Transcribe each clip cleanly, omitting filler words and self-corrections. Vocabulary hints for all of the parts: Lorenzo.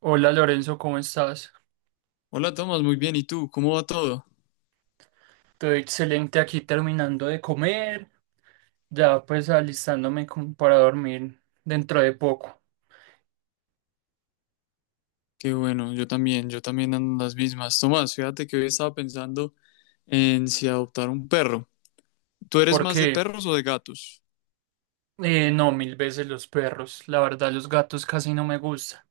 Hola Lorenzo, ¿cómo estás? Hola Tomás, muy bien. ¿Y tú? ¿Cómo va todo? Todo excelente aquí terminando de comer, ya pues alistándome como para dormir dentro de poco. Qué bueno, yo también ando en las mismas. Tomás, fíjate que hoy estaba pensando en si adoptar un perro. ¿Tú eres más de Porque perros o de gatos? No, mil veces los perros, la verdad los gatos casi no me gustan.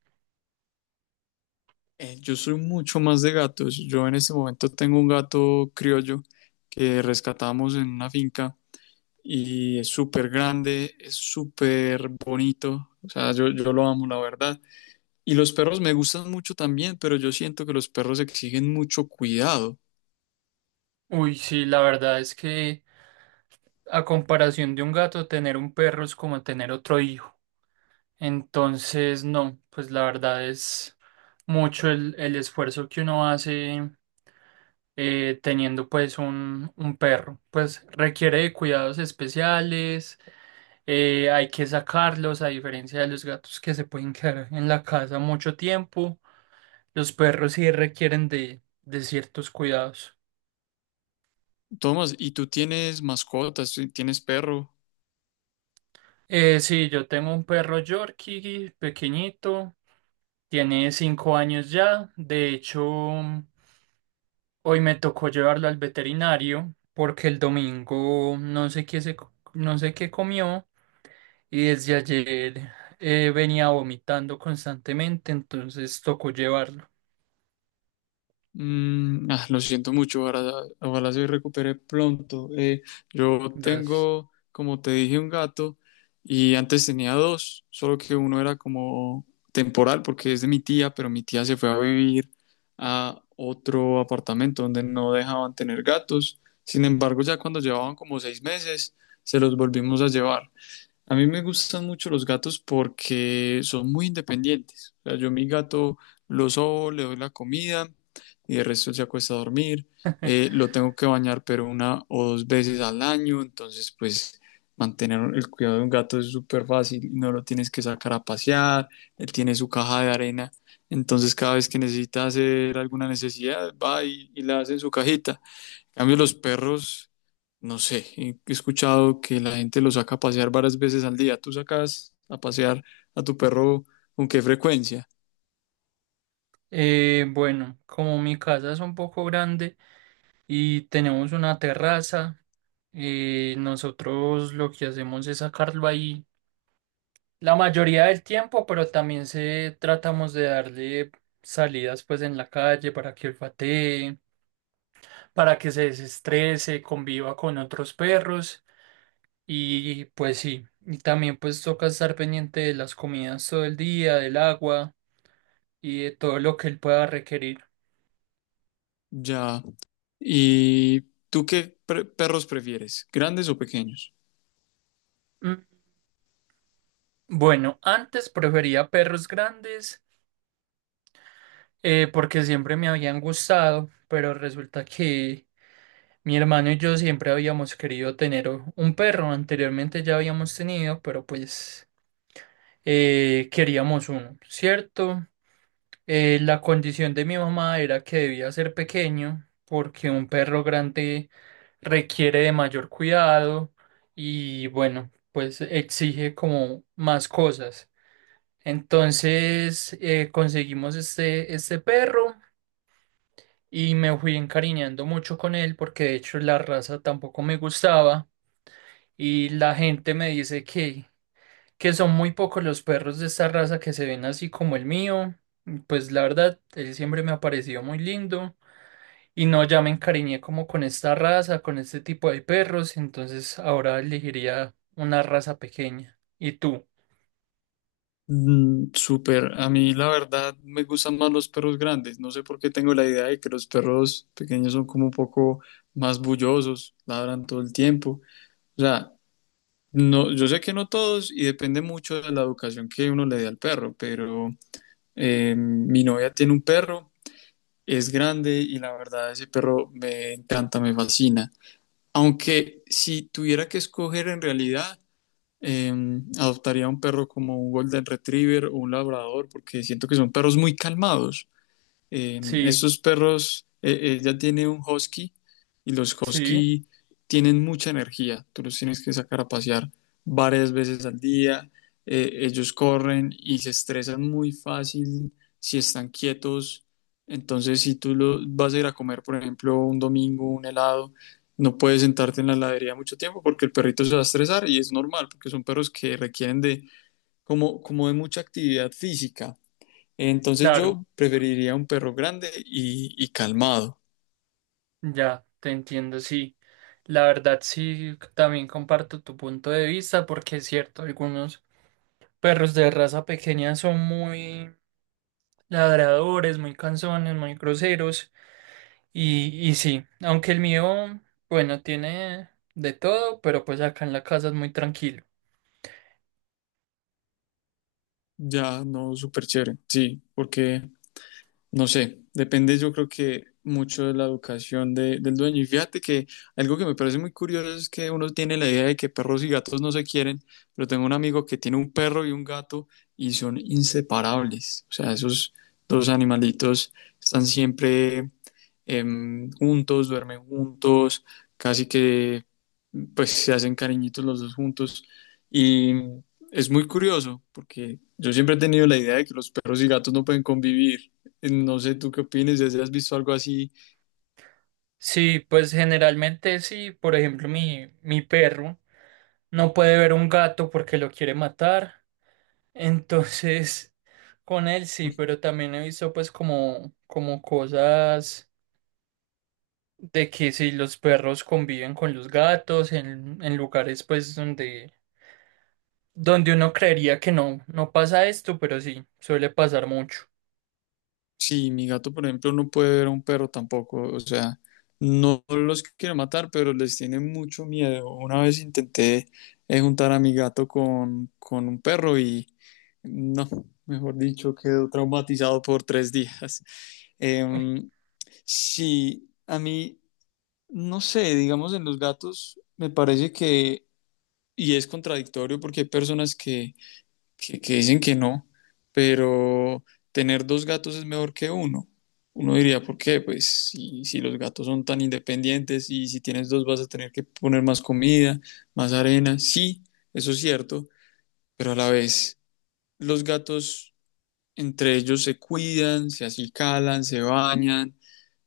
Yo soy mucho más de gatos. Yo en este momento tengo un gato criollo que rescatamos en una finca y es súper grande, es súper bonito. O sea, yo lo amo, la verdad. Y los perros me gustan mucho también, pero yo siento que los perros exigen mucho cuidado. Uy, sí, la verdad es que a comparación de un gato, tener un perro es como tener otro hijo. Entonces, no, pues la verdad es mucho el esfuerzo que uno hace teniendo pues un perro. Pues requiere de cuidados especiales. Hay que sacarlos a diferencia de los gatos que se pueden quedar en la casa mucho tiempo. Los perros sí requieren de ciertos cuidados. Tomás, ¿y tú tienes mascotas? ¿Tú ¿Tienes perro? Sí, yo tengo un perro Yorkie pequeñito, tiene 5 años ya. De hecho, hoy me tocó llevarlo al veterinario porque el domingo no sé qué no sé qué comió. Y desde ayer venía vomitando constantemente, entonces tocó llevarlo. Mm, ah, lo siento mucho, ojalá, ojalá se recupere pronto. Yo Gracias. tengo, como te dije, un gato y antes tenía dos, solo que uno era como temporal porque es de mi tía, pero mi tía se fue a vivir a otro apartamento donde no dejaban tener gatos. Sin embargo, ya cuando llevaban como 6 meses, se los volvimos a llevar. A mí me gustan mucho los gatos porque son muy independientes. O sea, yo a mi gato lo sobo, le doy la comida y el resto se acuesta a dormir. Lo tengo que bañar pero una o dos veces al año. Entonces pues mantener el cuidado de un gato es súper fácil, no lo tienes que sacar a pasear, él tiene su caja de arena, entonces cada vez que necesita hacer alguna necesidad va y la hace en su cajita. En cambio, los perros, no sé, he escuchado que la gente los saca a pasear varias veces al día. ¿Tú sacas a pasear a tu perro con qué frecuencia? Bueno, como mi casa es un poco grande y tenemos una terraza, nosotros lo que hacemos es sacarlo ahí la mayoría del tiempo, pero también se tratamos de darle salidas pues en la calle para que olfatee, para que se desestrese, conviva con otros perros. Y pues sí, y también pues toca estar pendiente de las comidas todo el día, del agua y de todo lo que él pueda requerir. Ya. ¿Y tú perros prefieres? ¿Grandes o pequeños? Mm, Bueno, antes prefería perros grandes porque siempre me habían gustado, pero resulta que mi hermano y yo siempre habíamos querido tener un perro. Anteriormente ya habíamos tenido, pero pues queríamos uno, ¿cierto? La condición de mi mamá era que debía ser pequeño porque un perro grande requiere de mayor cuidado y bueno, pues exige como más cosas. Entonces conseguimos este perro y me fui encariñando mucho con él porque de hecho la raza tampoco me gustaba, y la gente me dice que son muy pocos los perros de esta raza que se ven así como el mío. Pues la verdad, él siempre me ha parecido muy lindo y no, ya me encariñé como con esta raza, con este tipo de perros, entonces ahora elegiría una raza pequeña. ¿Y tú? Mm, súper. A mí la verdad me gustan más los perros grandes. No sé por qué tengo la idea de que los perros pequeños son como un poco más bullosos, ladran todo el tiempo. O sea, no, yo sé que no todos y depende mucho de la educación que uno le dé al perro, pero mi novia tiene un perro, es grande y la verdad ese perro me encanta, me fascina. Aunque si tuviera que escoger en realidad, eh, adoptaría un perro como un Golden Retriever o un Labrador, porque siento que son perros muy calmados. Sí, Estos perros, ella tiene un husky y los sí, husky tienen mucha energía. Tú los tienes que sacar a pasear varias veces al día. Ellos corren y se estresan muy fácil si están quietos. Entonces, si vas a ir a comer, por ejemplo, un domingo, un helado, no puedes sentarte en la heladería mucho tiempo porque el perrito se va a estresar y es normal porque son perros que requieren de como de mucha actividad física. Entonces claro, yo preferiría un perro grande y calmado, ya, te entiendo, sí. La verdad, sí, también comparto tu punto de vista porque es cierto, algunos perros de raza pequeña son muy ladradores, muy cansones, muy groseros. Y sí, aunque el mío, bueno, tiene de todo, pero pues acá en la casa es muy tranquilo. ya no súper chévere, sí, porque no sé, depende yo creo que mucho de la educación del dueño. Y fíjate que algo que me parece muy curioso es que uno tiene la idea de que perros y gatos no se quieren, pero tengo un amigo que tiene un perro y un gato y son inseparables, o sea, esos dos animalitos están siempre juntos, duermen juntos, casi que pues se hacen cariñitos los dos juntos. Y es muy curioso porque yo siempre he tenido la idea de que los perros y gatos no pueden convivir. No sé tú qué opinas, si has visto algo así. Sí, pues generalmente sí, por ejemplo, mi perro no puede ver un gato porque lo quiere matar. Entonces, con él sí, pero también he visto pues como, como cosas de que si los perros conviven con los gatos en lugares pues donde, donde uno creería que no, no pasa esto, pero sí, suele pasar mucho. Sí, mi gato, por ejemplo, no puede ver a un perro tampoco, o sea, no los quiere matar, pero les tiene mucho miedo. Una vez intenté juntar a mi gato con un perro y no, mejor dicho, quedó traumatizado por 3 días. Em, sí, a mí, no sé, digamos, en los gatos me parece que, y es contradictorio porque hay personas que dicen que no, pero tener dos gatos es mejor que uno. Uno diría, ¿por qué? Pues si los gatos son tan independientes y si tienes dos vas a tener que poner más comida, más arena. Sí, eso es cierto, pero a la vez los gatos entre ellos se cuidan, se acicalan, se bañan.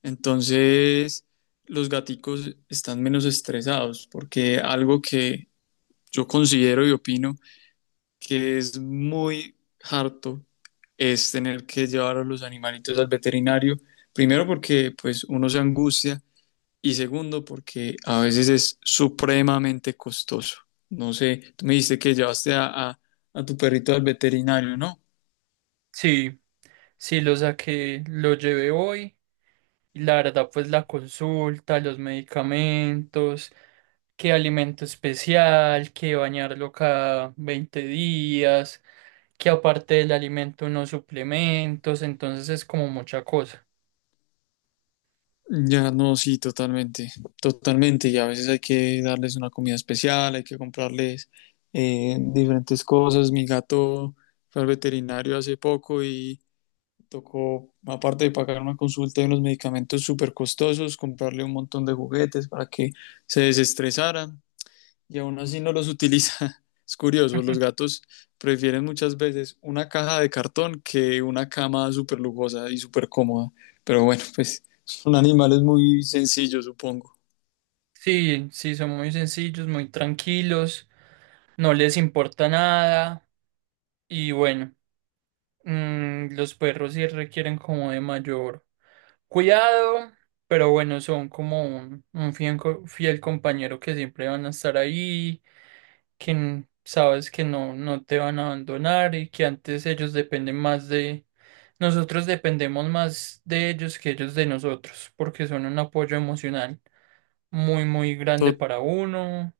Entonces los gaticos están menos estresados porque algo que yo considero y opino que es muy harto es tener que llevar a los animalitos al veterinario, primero porque pues uno se angustia y segundo porque a veces es supremamente costoso. No sé, tú me dijiste que llevaste a tu perrito al veterinario, ¿no? Sí, sí, lo saqué, lo llevé hoy. Y la verdad, pues la consulta, los medicamentos, qué alimento especial, qué bañarlo cada 20 días, que aparte del alimento unos suplementos, entonces es como mucha cosa. Ya no, sí, totalmente, totalmente. Y a veces hay que darles una comida especial, hay que comprarles diferentes cosas. Mi gato fue al veterinario hace poco y tocó, aparte de pagar una consulta y unos medicamentos súper costosos, comprarle un montón de juguetes para que se desestresara y aún así no los utiliza. Es curioso, los Ujú. gatos prefieren muchas veces una caja de cartón que una cama súper lujosa y súper cómoda. Pero bueno, pues son animales muy sencillos, supongo. Sí, sí, son muy sencillos, muy tranquilos, no les importa nada y bueno, los perros sí requieren como de mayor cuidado, pero bueno, son como un fiel, fiel compañero que siempre van a estar ahí, que sabes que no, no te van a abandonar y que antes ellos dependen más de... Nosotros dependemos más de ellos que ellos de nosotros, porque son un apoyo emocional muy, muy grande To- para uno.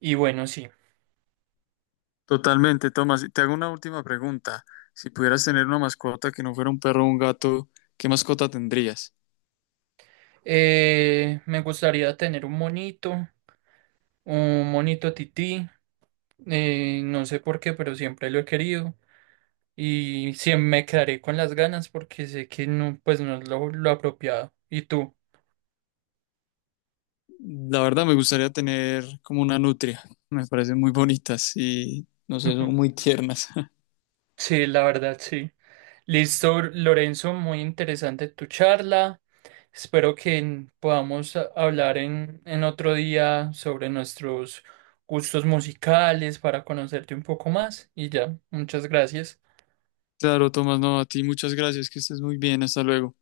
Y bueno, sí. Totalmente, Tomás. Y te hago una última pregunta. Si pudieras tener una mascota que no fuera un perro o un gato, ¿qué mascota tendrías? Me gustaría tener un monito tití. No sé por qué, pero siempre lo he querido. Y siempre me quedaré con las ganas porque sé que no, pues no es lo apropiado. ¿Y tú? La verdad me gustaría tener como una nutria. Me parecen muy bonitas y no sé, son muy tiernas. Sí, la verdad, sí. Listo, Lorenzo, muy interesante tu charla. Espero que podamos hablar en otro día sobre nuestros gustos musicales para conocerte un poco más. Y ya, muchas gracias. Claro, Tomás, no, a ti muchas gracias, que estés muy bien, hasta luego.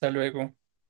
Hasta luego.